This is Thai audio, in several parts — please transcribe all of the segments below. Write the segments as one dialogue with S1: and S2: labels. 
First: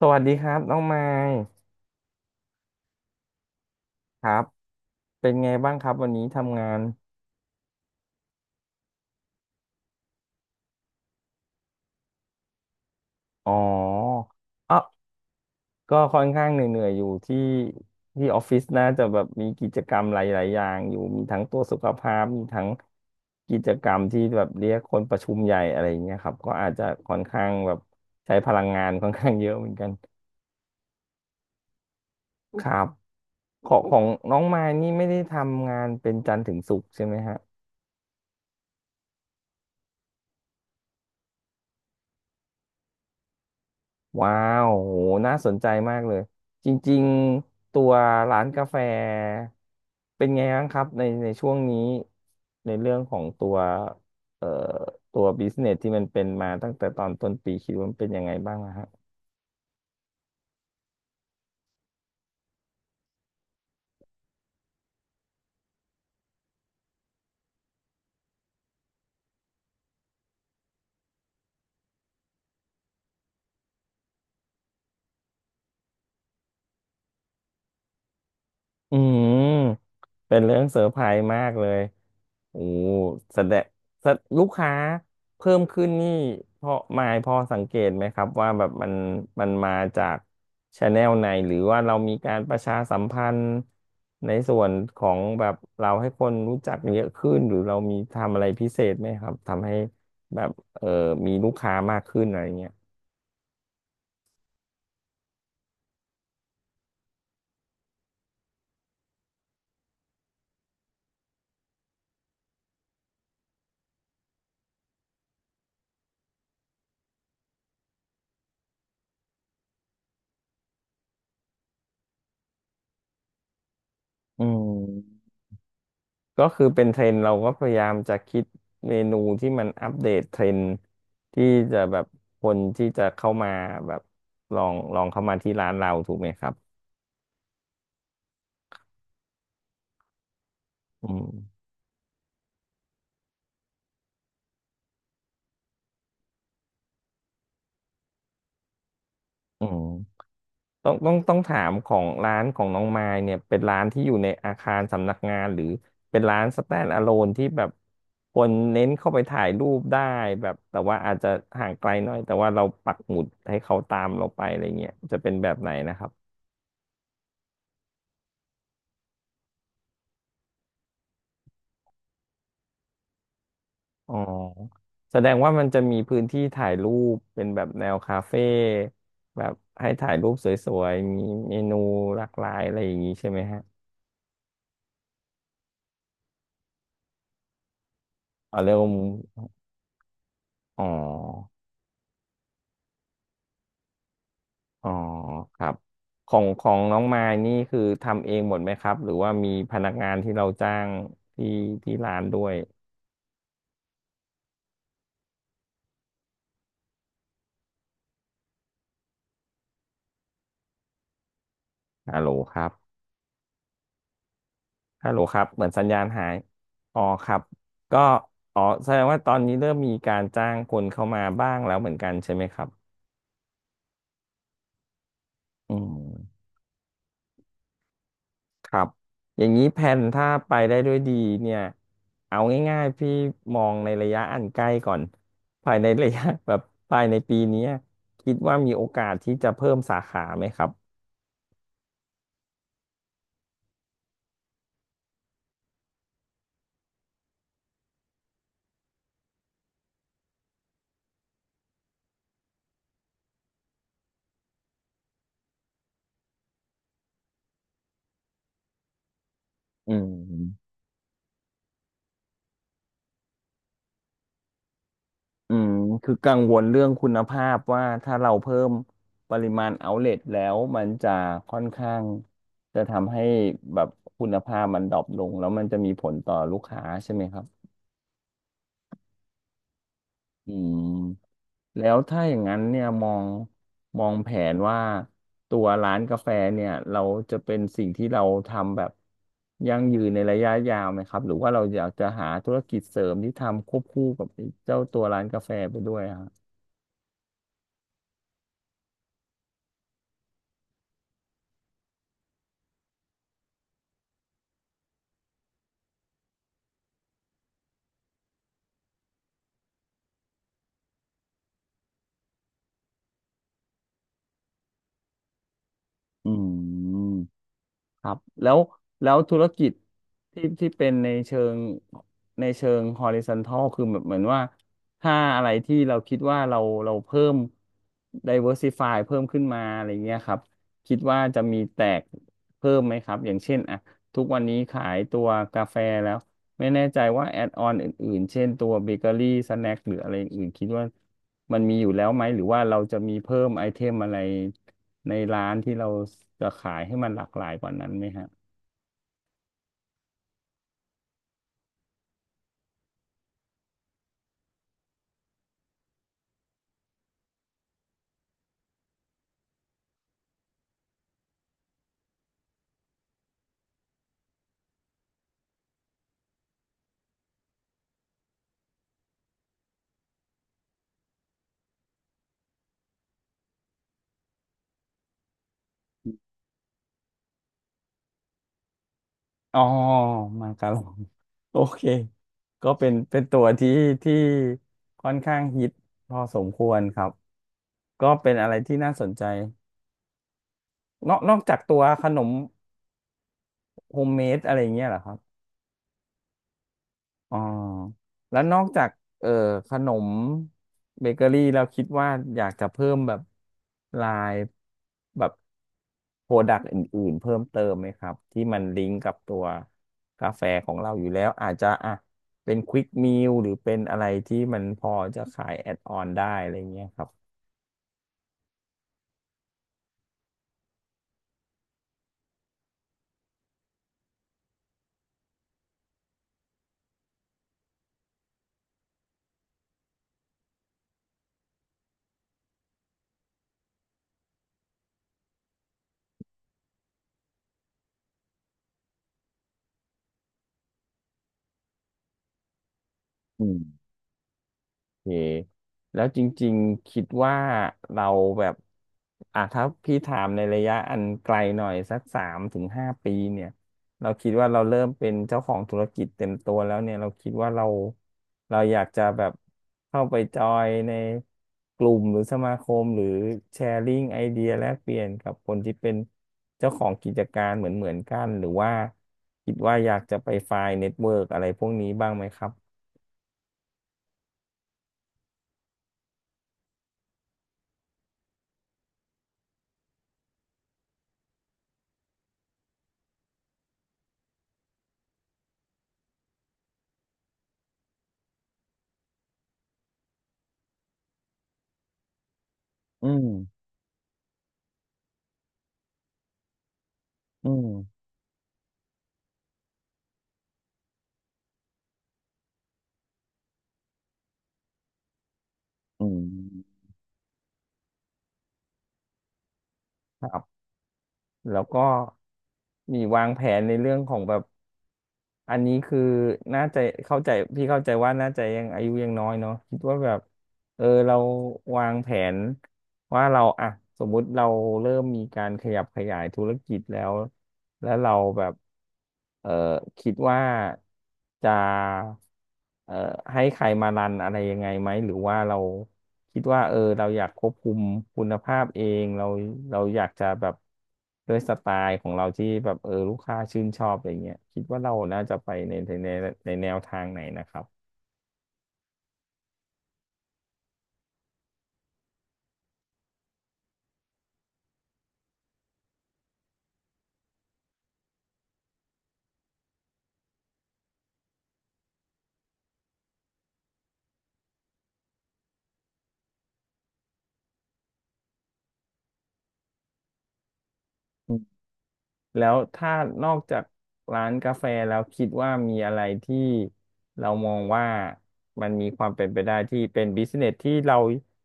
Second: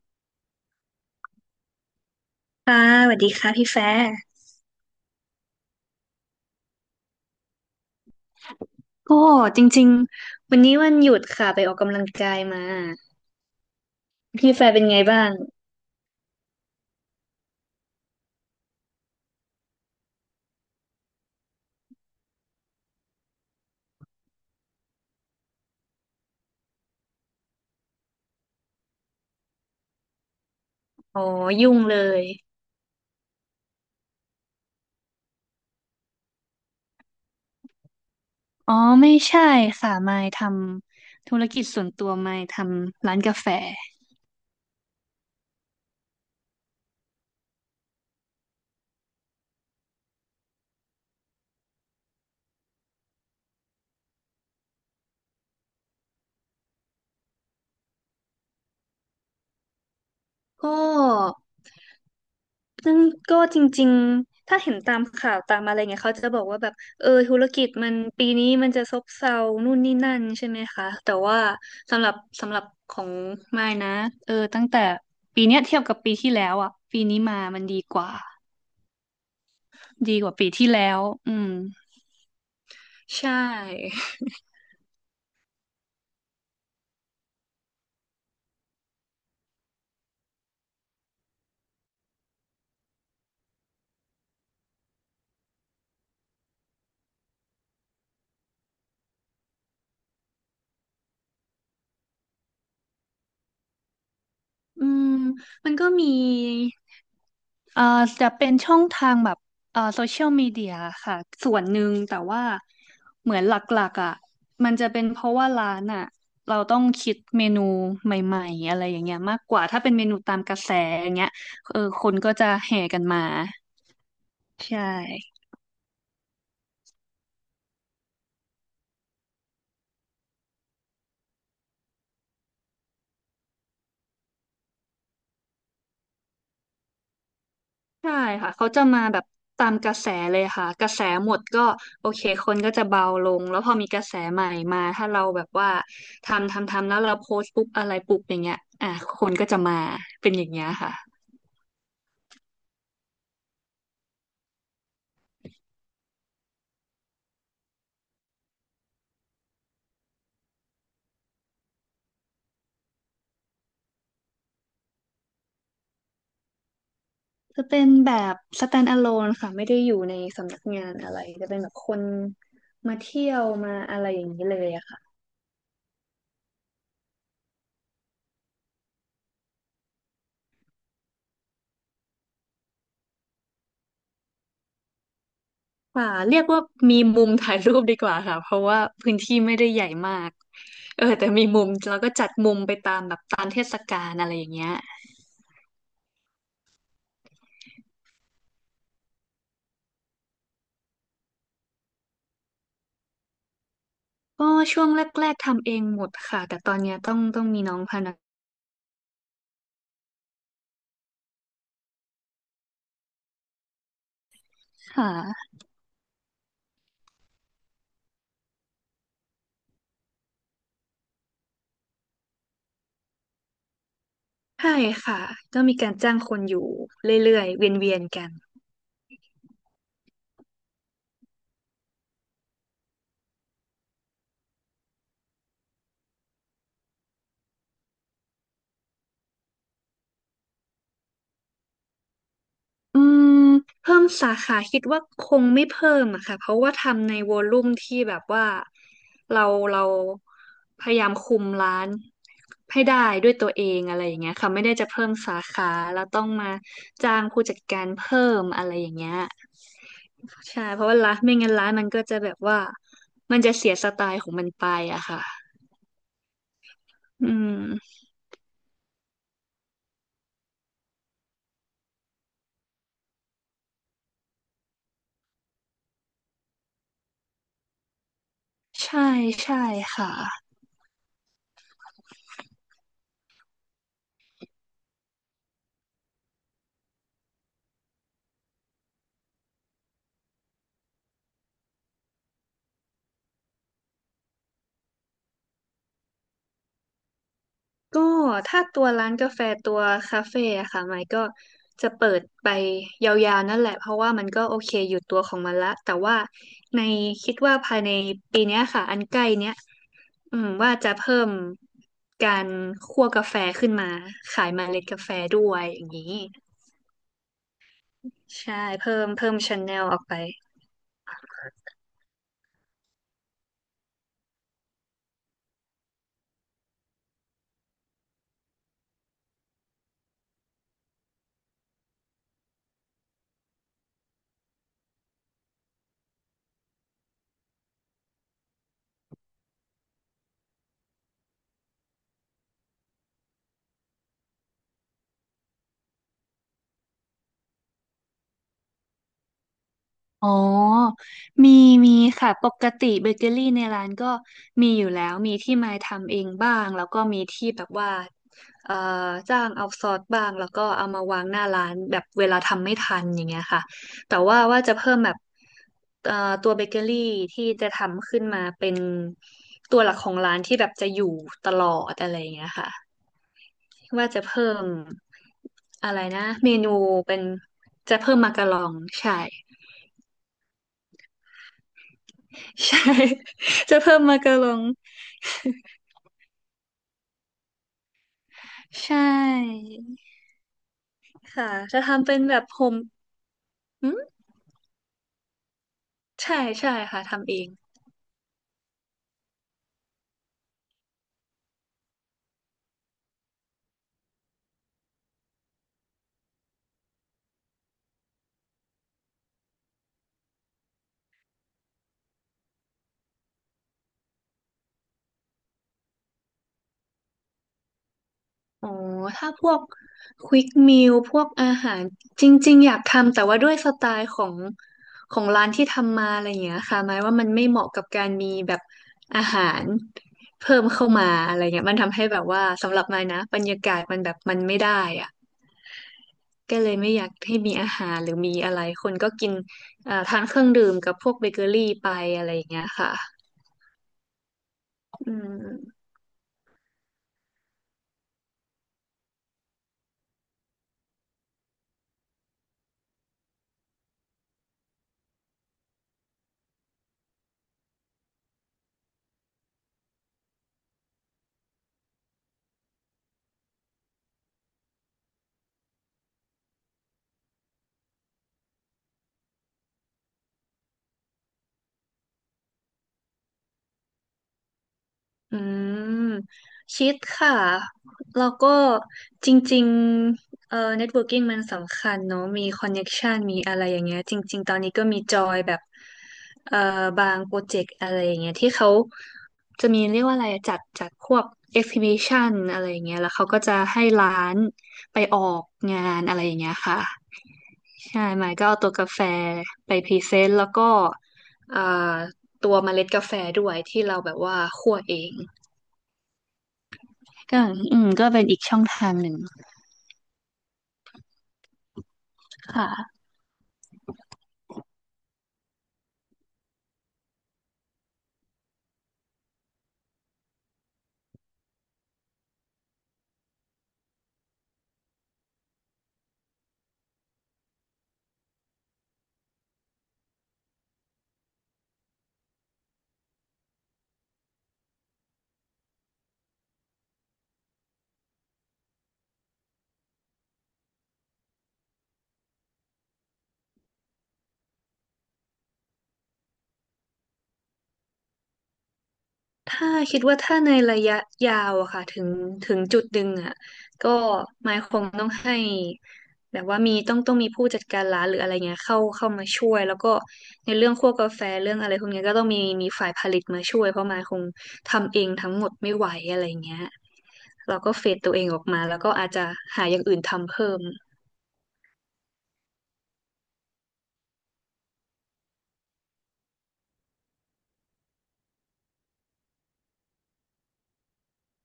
S1: สวัสดีครับน้องไมค์
S2: ค่ะสวัสดีค่ะพี่แฟร์
S1: ครับเป็นไงบ้างครับวันนี้ทำงาน
S2: โอ้จริงๆวันนี้วันหยุดค่ะไปออกกำลังกายมา
S1: อ๋อ
S2: พี่แฟ
S1: อ
S2: ร์เป็น
S1: อ
S2: ไงบ้าง
S1: ก็ค่อนข้างเหนื่อยๆอยู่ที่ที่ออฟฟิศน่าจะแบบมีกิจกรรมหลายๆอย่างอยู่มีทั้งตัวจสุขภาพมีทั้งกิจกรรมที่แบบเรียกคนประชุมใหญ่อะไรอย่างเงี้ยครับก็อาจจะค่อนข้างแบบใช้พลังงาน ค่อนข้างเยอะเหมือนกัน
S2: อ๋อยุ่งเลย
S1: ครับของน้องไมค์นี่ไม่ได้ทำงานเป็นจันทร์ถึงศุกร์ใช่ไหมฮะ
S2: อ๋อไม่ใช่ค่ะมายทำธุรกิจส่วนตัวมายทำร้านกาแฟ
S1: ว้าวโหน่าสนใจมากเลยจริงๆตัวร้านกาแฟเป็นไงบ้างครับในช่วงนี้ในเรื่องของตัวเอ่อตัวบิสเนสที่มันเป็นมาตั้งแต่ตอนต้นปีคิดว่ามันเป็นยังไงบ้างอะฮะ
S2: ก็ ซึ่งก็จริงๆ ถ้าเห็นตามข่าวตามอะไรเงี้ยเขาจะบอกว่าแบบเออธุรกิจมันปีนี้มันจะซบเซานู่นนี่นั่นใช่ไหมคะแต่ว่าสำหรับสำหรับของมายนะเออตั้งแต่ปีเนี้ยเทียบกับปีที่แล้วอ่ะปีนี้มามันดีกว่า
S1: อืม
S2: ดีกว่า
S1: เป็น
S2: ปี
S1: เรื่อง
S2: ที่
S1: เซอร์
S2: แล้
S1: ไพ
S2: ว
S1: รส์
S2: อื
S1: มา
S2: ม
S1: กเลยโอ้
S2: ใช
S1: แสดง
S2: ่
S1: แสดลูกค้าเพิ่มขึ้นนี่พอมายพอสังเกตไหมครับว่าแบบมันมาจากชาแนลไหนหรือว่าเรามีการประชาสัมพันธ์ในส่วนของแบบเราให้คนรู้จักเยอะขึ้นหรือเรามีทำอะไรพิเศษไหมครับทำให้แบบเออมีลูกค้ามากขึ้นอะไรเงี้ย
S2: อืมมันก็มี เอ่อจะเป็นช่องทางแบบโซเชียลมีเดียค่ะส่วนหนึ่งแต่ว่าเหมือนหลักๆอ่ะมันจะเป็นเพราะว่าร้านอ่ะเราต้องคิดเมนูใหม่ๆอะไรอย่างเงี้ยมากกว่าถ้าเป็นเมนูตามกระแสอย่างเงี้ยเออคนก็จะแห่กันมา
S1: อื
S2: ใช่
S1: ม ก็คือเป็นเทรนด์เราก็พยายามจะคิดเมนูที่มันอัปเดตเทรนด์ที่จะแบบคนที่จะเข้ามาแบบลองเข้ามาที่ร้านเราถูกไหมครับ
S2: ใช่ค่ะเขาจะมาแบบตามกระแสเลยค่ะกระแส
S1: อื
S2: หมด
S1: ม
S2: ก็โอเคคนก็จะเบาลงแล้วพอมีกระแสใหม่มาถ้าเราแบบว่าทำทำทำแล้วเราโพสต์ปุ๊บอะไรปุ๊บอย่างเงี้ยอ่ะคนก็จะ
S1: อื
S2: มา
S1: ม
S2: เป็นอย่างเงี้ย
S1: ต้องต้อง
S2: ค่ะ
S1: ต้องถามของร้านของน้องมายเนี่ยเป็นร้านที่อยู่ในอาคารสำนักงานหรือเป็นร้าน stand alone ที่แบบคนเน้นเข้าไปถ่ายรูปได้แบบแต่ว่าอาจจะห่างไกลหน่อยแต่ว่าเราปักหมุดให้เขาตามเราไปอะไรเงี้ยจะเป็นแบบไหนนะครับ
S2: จะเป็นแบบ stand alone ค่ะไม่ได้อยู่ในสำนักงานอะไรจะเป็นแบบคนมาเที่ยวมาอะไร
S1: อ๋อ
S2: อย่างนี้เลยอะค่ะ
S1: แสดงว่ามันจะมีพื้นที่ถ่ายรูปเป็นแบบแนวคาเฟ่แบบให้ถ่ายรูปสวยๆมีเมนูหลากหลายอะไรอย่างนี้ใช่ไหมฮะ
S2: ค่ะเรียกว่ามีมุมถ่ายรูปดีกว่าค่ะเพ
S1: อ๋อ
S2: ราะ
S1: เริ่
S2: ว่า
S1: ม
S2: พื้นที่ไม่ได้ใหญ่มาก
S1: อ๋
S2: เออแต่มี
S1: อ
S2: มุมเราก็จัดมุมไปตามแบบตามเทศกาลอะไรอย่างเงี้ย
S1: อ๋อครับของน้องมายนี่คือทำเองหมดไหมครับหรือว่ามีพนักงานที่เราจ้างที่ที่ร้านด้วย
S2: ก็ช่วงแรกๆทำเองหมดค่ะแต่ตอนเนี้ยต้องมีน้องพนัก
S1: ฮัลโหลครับ
S2: ค
S1: ฮัลโหลครับ
S2: ่ะ
S1: เหมือนสัญญาณหายอ๋อครับก็อ๋อแสดงว่าตอนนี้เริ่มมีการจ้างคนเข้ามาบ้างแล้วเหมือนกันใช่ไหมครับ
S2: ใช่ค่ะต้อง
S1: อื
S2: มีการจ้างคน
S1: ม
S2: อยู่เรื่อยๆเวียนๆกัน
S1: ครับอย่างนี้แผนถ้าไปได้ด้วยดีเนี่ยเอาง่ายๆพี่มองในระยะอันใกล้ก่อนภายในระยะ แบบภายในปีเนี้ยคิดว่ามีโอกาสที่จะเพิ่มสาขาไหมครับ
S2: อืมเพิ่มสาขาคิดว่าคงไม่เพิ่มอะค่ะเพราะว่าทำในวอลลุ่มที่แบบว่าเราเราพยายามคุมร้านให้ได้ด้วยตัวเองอะไรอย่างเงี้ยค่ะไม่ได้จะเพิ่มสาขาแล้วต้องมาจ้างผู้จัดการเพิ่มอะไรอย่างเงี้ย
S1: อื
S2: ใช่
S1: ม
S2: เพราะว่าร้านไม่งั้นร้านมันก็จะแบบว่ามันจะเสียสไตล์ของมันไปอะค่ะ
S1: อืมคือกังวลเรื่องคุณ
S2: อื
S1: ภา
S2: ม
S1: พว่าถ้าเราเพิ่มปริมาณเอาเล t แล้วมันจะค่อนข้างจะทำให้แบบคุณภาพมันดรอปลงแล้วมันจะมีผลต่อลูกค้าใช่ไหมครับ
S2: ใช่ใช่ค่ะ
S1: อืม แล้วถ้าอย่างนั้นเนี่ยมองแผนว่าตัวร้านกาแฟเนี่ยเราจะเป็นสิ่งที่เราทำแบบยั่งยืนในระยะยาวไหมครับหรือว่าเราอยากจะหาธุรกิจเสริมที่ทำควบคู่กับไอ้เจ้าตัวร้านกาแฟไปด้วยอะครับ
S2: ก็ถ้าตัวร้านกาแฟตัวคาเฟ่อะค่ะไมค์ก็จะเปิดไปยาวๆนั่นแหละเพราะว่ามันก็โอเคอยู่ตัวของมันละแต่ว่าในคิดว่าภายในปีเนี้ยค่ะอันใกล้เนี้ยอืมว่าจะเพิ่มการคั่วกาแฟขึ้นมาขายเมล็ดกาแฟด้วยอย่างนี้
S1: อืม ครับ
S2: ใช่เพิ่ม
S1: แล้ว
S2: เพิ่
S1: ธุ
S2: ม
S1: ร
S2: ช n
S1: กิจ
S2: แนลออกไป
S1: ที่เป็นในเชิง horizontal คือแบบเหมือนว่าถ้าอะไรที่เราคิดว่าเราเพิ่ม diversify เพิ่มขึ้นมาอะไรเงี้ยครับคิดว่าจะมีแตกเพิ่มไหมครับอย่างเช่นอ่ะทุกวันนี้ขายตัวกาแฟแล้วไม่แน่ใจว่าแอดออนอื่นๆเช่นตัวเบเกอรี่สแน็คหรืออะไรอื่นคิดว่า มันมีอยู่แล้วไหมหรือว่าเราจะมีเพิ่มไอเทมอะไรในร้านที่เราจะขายให้มันหลากหลายกว่านั้นไหมฮะ
S2: อ๋อมีมีค่ะปกติเบเกอรี่ในร้านก็มีอยู่แล้วมีที่ไม้ทำเองบ้างแล้วก็มีที่แบบว่าเอ่อจ้างเอาซอสบ้างแล้วก็เอามาวางหน้าร้านแบบเวลาทำไม่ทันอย่างเงี้ยค่ะแต่ว่าว่าจะเพิ่มแบบเอ่อตัวเบเกอรี่ที่จะทำขึ้นมาเป็นตัวหลักของร้านที่แบบจะอยู่ตลอดอะไรอย่างเงี้ยค่ะว่าจะเพิ่มอะไรนะเมนูเป็นจะเพิ่มมาการองใช่
S1: อ๋อมาการอง โอเคก็
S2: ใช่
S1: เป็นตัวที่
S2: จะเพิ่ม
S1: ที่
S2: มากะลอง
S1: ค่อนข้างฮิตพอสมควรครับก็เป็นอะไรที่
S2: ใช
S1: น่าสนใจ
S2: ่
S1: นอก
S2: ค่ะ
S1: จากตั
S2: จะ
S1: วข
S2: ทำเป็
S1: น
S2: น
S1: ม
S2: แบบผมอื
S1: โฮ
S2: ม
S1: มเมดอะไรอย่างเงี้ยเหรอครับ
S2: ใช่ใช่ค่ะทำ
S1: อ๋
S2: เอ
S1: อ
S2: ง
S1: แล้วนอกจากเอ่อขนมเบเกอรี่เราคิดว่าอยากจะเพิ่มแบบลายแบบโปรดักต์อื่นๆเพิ่มเติมไหมครับที่มันลิงก์กับตัวกาแฟของเราอยู่แล้วอาจจะอ่ะเป็นควิกม a ลหรือเป็นอะไรที่มันพอจะขายแอดออนได้อะไรเงี้ยครับ
S2: อ๋อถ้าพวกควิกมิลพวกอาหารจริงๆอยากทำแต่ว่าด้วยสไตล์ของของร้านที่ทำมาอะไรอย่างเงี้ยค่ะหมายว่ามันไม่เหมาะกับการมีแบบอาหารเพิ่มเข้ามาอะไรเงี้ยมันทำให้แบบว่าสำหรับมายนะบรรยากาศมันแบบมันไม่ได้อะ ก็เลยไม่อยากให้มีอาหารหรือมีอะไรคนก็กินทานเครื่องดื่มกับพวกเบเกอรี่ไปอะไรอย่างเงี้ยค่ะ
S1: อืม เค
S2: อืม
S1: แล้วจริงๆคิดว่าเราแบบอ่ะถ้าพี่ถามในระยะอันไกลหน่อยสัก3 ถึง 5 ปีเนี่ยเราคิดว่าเราเริ่มเป็นเจ้าของธุรกิจเต็มตัวแล้วเนี่ยเราคิดว่าเราอยากจะแบบเข้าไปจอยในกลุ่มหรือสมาคมหรือแชร์ลิงไอเดียแลกเปลี่ยนกับคนที่เป็นเจ้าของกิจการเหมือนกันหรือว่าคิดว่าอยากจะไปไฟล์เน็ตเวิร์กอะไรพวกนี้บ้างไหมครับ
S2: อืมคิดค่ะแล้วก็จริงๆnetworking มันสำคัญเนอะมี connection มีอะไรอย่างเงี้ยจริงๆตอนนี้ก็มีจอยแบบเอ่อบางโปรเจกต์อะไรอย่างเงี้ยที่เขาจะมีเรียกว่าอะไรอะจัดพวก exhibition อะไรอย่างเงี้ย
S1: อื
S2: แล้ว
S1: ม
S2: เขาก็จะให้ร้านไปออกงานอะไรอย่างเงี้ยค่ะ
S1: อืม
S2: ใช่ไมค์ก็เอาตัวกาแฟไปพรีเซนต์แล้วก็เอ่อตัวเมล็ดกาแฟด้วยที่เราแบบว่าคั่วเอง
S1: อืม
S2: ก็อืมก็เป็นอีกช่องทางหนึ่ง
S1: ครับแล้วก็
S2: ค่ะ
S1: มีวางแผนในเรื่องของแบบอันนี้คือน่าจะเข้าใจพี่เข้าใจว่าน่าจะยังอายุยังน้อยเนาะคิดว่าแบบ เราวางแผนว่าเราอ่ะสมมุติเราเริ่มมีการขยับขยายธุรกิจแล้วแล้วเราแบบเออคิดว่าจะเออให้ใครมารันอะไรยังไงไหมหรือว่าเราคิดว่าเราอยากควบคุมคุณภาพเองเราอยากจะแบบด้วยสไตล์ของเราที่แบบลูกค้าชื่นชอบอะไรเงี้ยคิดว่าเราน่าจะไปในในแนวทางไหนนะครับ
S2: ถ้าคิดว่าถ้าในระยะยาวอะค่ะถึงจุดหนึ่งอะก็ไมค์คงต้องให้แบบว่ามีต้องมีผู้จัดการร้านหรืออะไรเงี้ยเข้ามาช่วยแล้วก็ในเรื่องคั่วกาแฟเรื่องอะไรพวกเนี้ยก็ต้องมีฝ่ายผลิตมาช่วยเพราะไมค์คงทำเองทั้งหมดไม่ไหวอะไรเงี้ยเราก็เฟดตัวเองออกมาแล้วก็อาจจะหาอย่างอื่นทำเพิ่ม
S1: แล้วถ้านอกจากร้านกาแฟแล้วคิดว่ามีอะไรที่เรามองว่ามันมีความเป็นไปได้ที่เป็นบิสเนสที่เรา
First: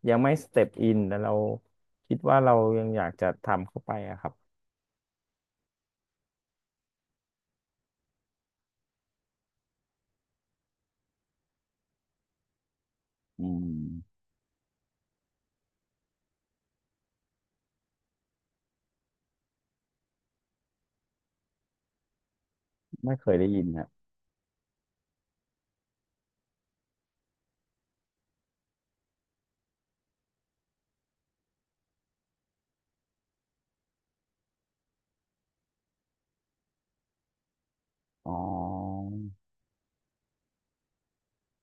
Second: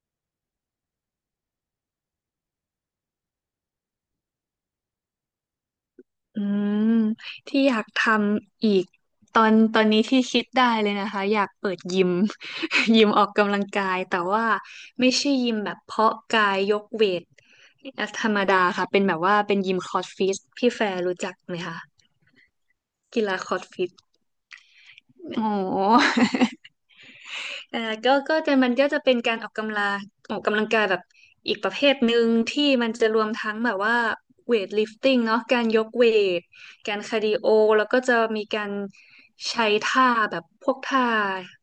S1: ยังไม่สเต็ปอินแต่เราคิดว่าเรายังอยากจะทำเข้าไปอะครับ
S2: อืมที่อยากทำอีกตอนนี้ที่คิดได้เลยนะคะอยากเปิดยิม ยิมออก
S1: อื
S2: กำลังกายแต่
S1: ม
S2: ว่าไม่ใช่ยิมแบบเพาะกายยกเวทธรรมดาค่ะเป็นแบบว่าเป็นยิมคอร์สฟิตพี่แฟร์รู้จักไหมคะ
S1: ไม่
S2: กี
S1: เคย
S2: ฬา
S1: ได้
S2: คอ
S1: ยิ
S2: ร์ส
S1: นค
S2: ฟิ
S1: รับ
S2: ตอ๋อ ก็จะมันก็จะเป็นการออกกำลังกายแบบอีกประเภทหนึ่งที่มันจะรวมทั้งแบบว่าเวทลิฟติ้งเนาะการยกเวทการคาร์ดิโอแล้วก็จะ
S1: อ๋อ
S2: มีการใช้ท่าแบบพวกท่า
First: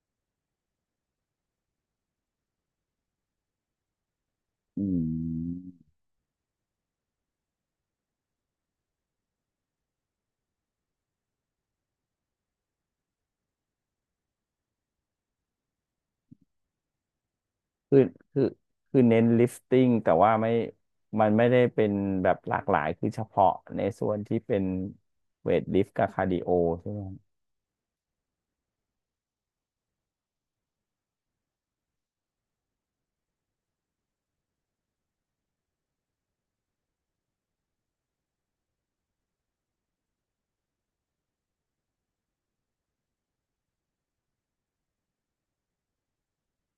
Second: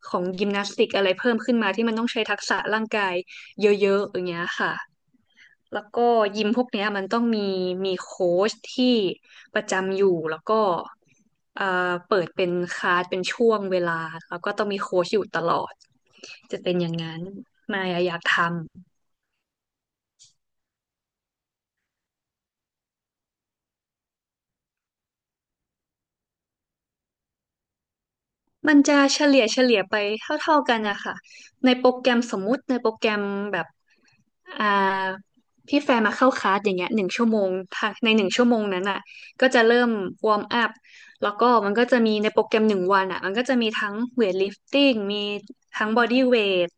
S2: ของยิมนาสติกอะไรเพิ่มขึ้นมาที่มันต้องใช้ทักษะร่างกายเยอะๆอย่างเงี้ยค่ะ
S1: อืม
S2: แล้วก็ยิมพวกเนี้ยมันต้องมีโค้ชที่ประจำอยู่แล้วก็เอ่อเปิดเป็นคลาสเป็นช่วงเวลาแล้วก็ต้องมีโค้ชอยู่ตลอดจะเป็นอย่างนั้นมาย
S1: คือ
S2: อะอยากท
S1: คือ
S2: ำ
S1: คือเน้นลิฟติ้งแต่ว่าไม่มันไม่ได้เป็นแบบหลากหลายคือเฉพาะในส่วนที่เป็นเวทลิฟต์กับคาร์ดิโอใช่ไหมครับ
S2: มันจะเฉลี่ยไปเท่าๆกันนะคะในโปรแกรมสมมุติในโปรแกรมแบบอ่าพี่แฟร์มาเข้าคลาสอย่างเงี้ยหนึ่งชั่วโมงถ้าในหนึ่งชั่วโมงนั้นอ่ะก็จะเริ่มวอร์มอัพแล้วก็มันก็จะมีในโปรแกรม1 วันอ่ะมันก็จะมีทั้งเวทลิฟติ้งมีทั้งบอดี้เวท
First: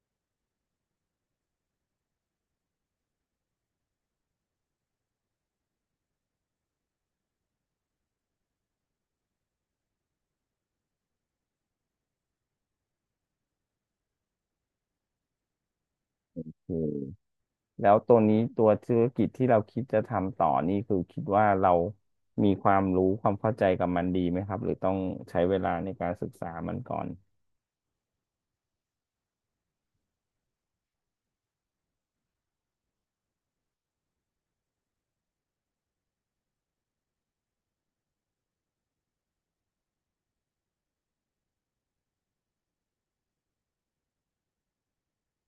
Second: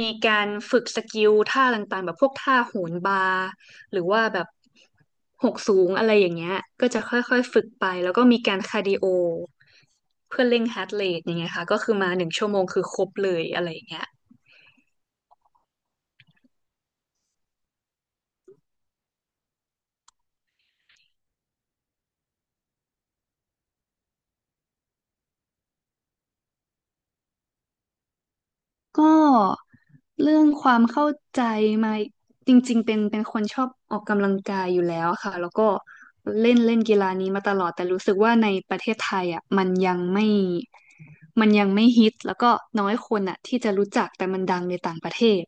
S2: มีการฝึกสกิลท่าต่างๆแบบพวกท่าโหนบาร์ หรือว่าแบบหกสูงอะไรอย่างเงี้ยก็จะค่อยๆฝึกไป แล้วก็มีการคาร์ดิโอ เพื่อเร่งฮาร์ทเรทอย่างเงี้ยค่ะ ก็คือมา1 ชั่วโมงคือครบเลยอะไรอย่างเงี้ย
S1: โอ้ แล้วตัวนี้ตัวธุรกิจที่เราคิดจะทำต่อนี่คือคิดว่าเรามีความรู้ความเข้าใจกับมันดีไหมครับหรือต้องใช้เวลาในการศึกษามันก่อน
S2: ก็เรื่องความเข้าใจมาจริงๆเป็นคนชอบออกกำลังกายอยู่แล้วค่ะ แล้วก็เล่นเล่นกีฬานี้มาตลอด แต่รู้สึกว่าในประเทศไทยอ่ะมันยังไม่ มันยังไม่ฮิต แล้วก็น้อยคนอ่ะที่จะรู้จักแต่มันดังในต่างประเทศ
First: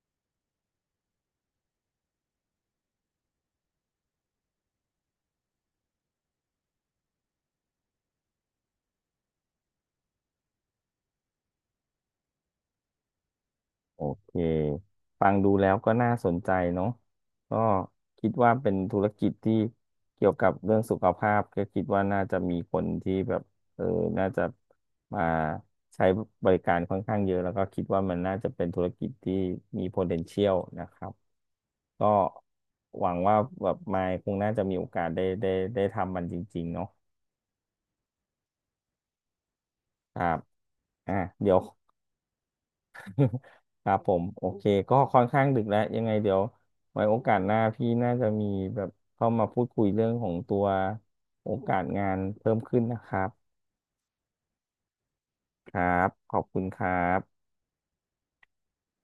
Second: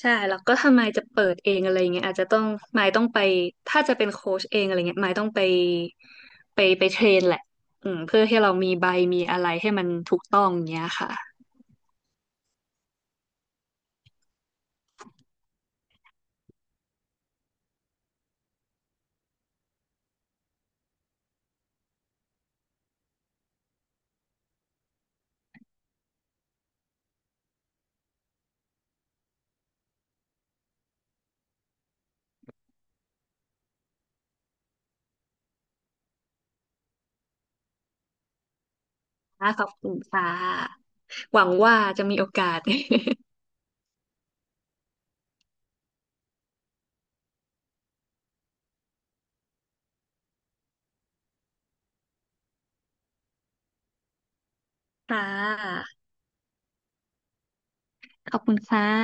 S2: ใช่แล้วก็ถ้าไมายจะเปิดเองอะไรเงี้ยอาจจะต้องไมคต้องไปถ้าจะเป็นโค้ชเองอะไรเงี้ยไมคต้องไปไปเทรนแหละอืมเพื่อให้เรามีใบมีอะไรให้มันถูกต้องเงี้ยค่ะ
S1: โอเคฟังดูแล้วก็น่าสนใจเนาะก็คิดว่าเป็นธุรกิจที่เกี่ยวกับเรื่องสุขภาพก็คิดว่าน่าจะมีคนที่แบบเออน่าจะมาใช้บริการค่อนข้างเยอะแล้วก็คิดว่ามันน่าจะเป็นธุรกิจที่มี potential นะครับ ก็หวังว่าแบบมายคงน่าจะมีโอกาสได้ทำมันจริงๆเนาะ
S2: ค่ะขอบคุณ
S1: ค
S2: ค่
S1: รับ
S2: ะ
S1: อ่ะ
S2: หวั
S1: เดี๋
S2: ง
S1: ยว
S2: ว่าจะมีโอกาส
S1: ครับผมโอเคก็ค่อนข้างดึกแล้วยังไงเดี๋ยวไว้โอกาสหน้าพี่น่าจะมีแบบเข้ามาพูดคุยเรื่องของตัวโอกาสงานเพิ่มขึ้นนะครับ
S2: ค่
S1: ครั
S2: ะ
S1: บขอบคุณครับ
S2: ขอบคุณค่ะ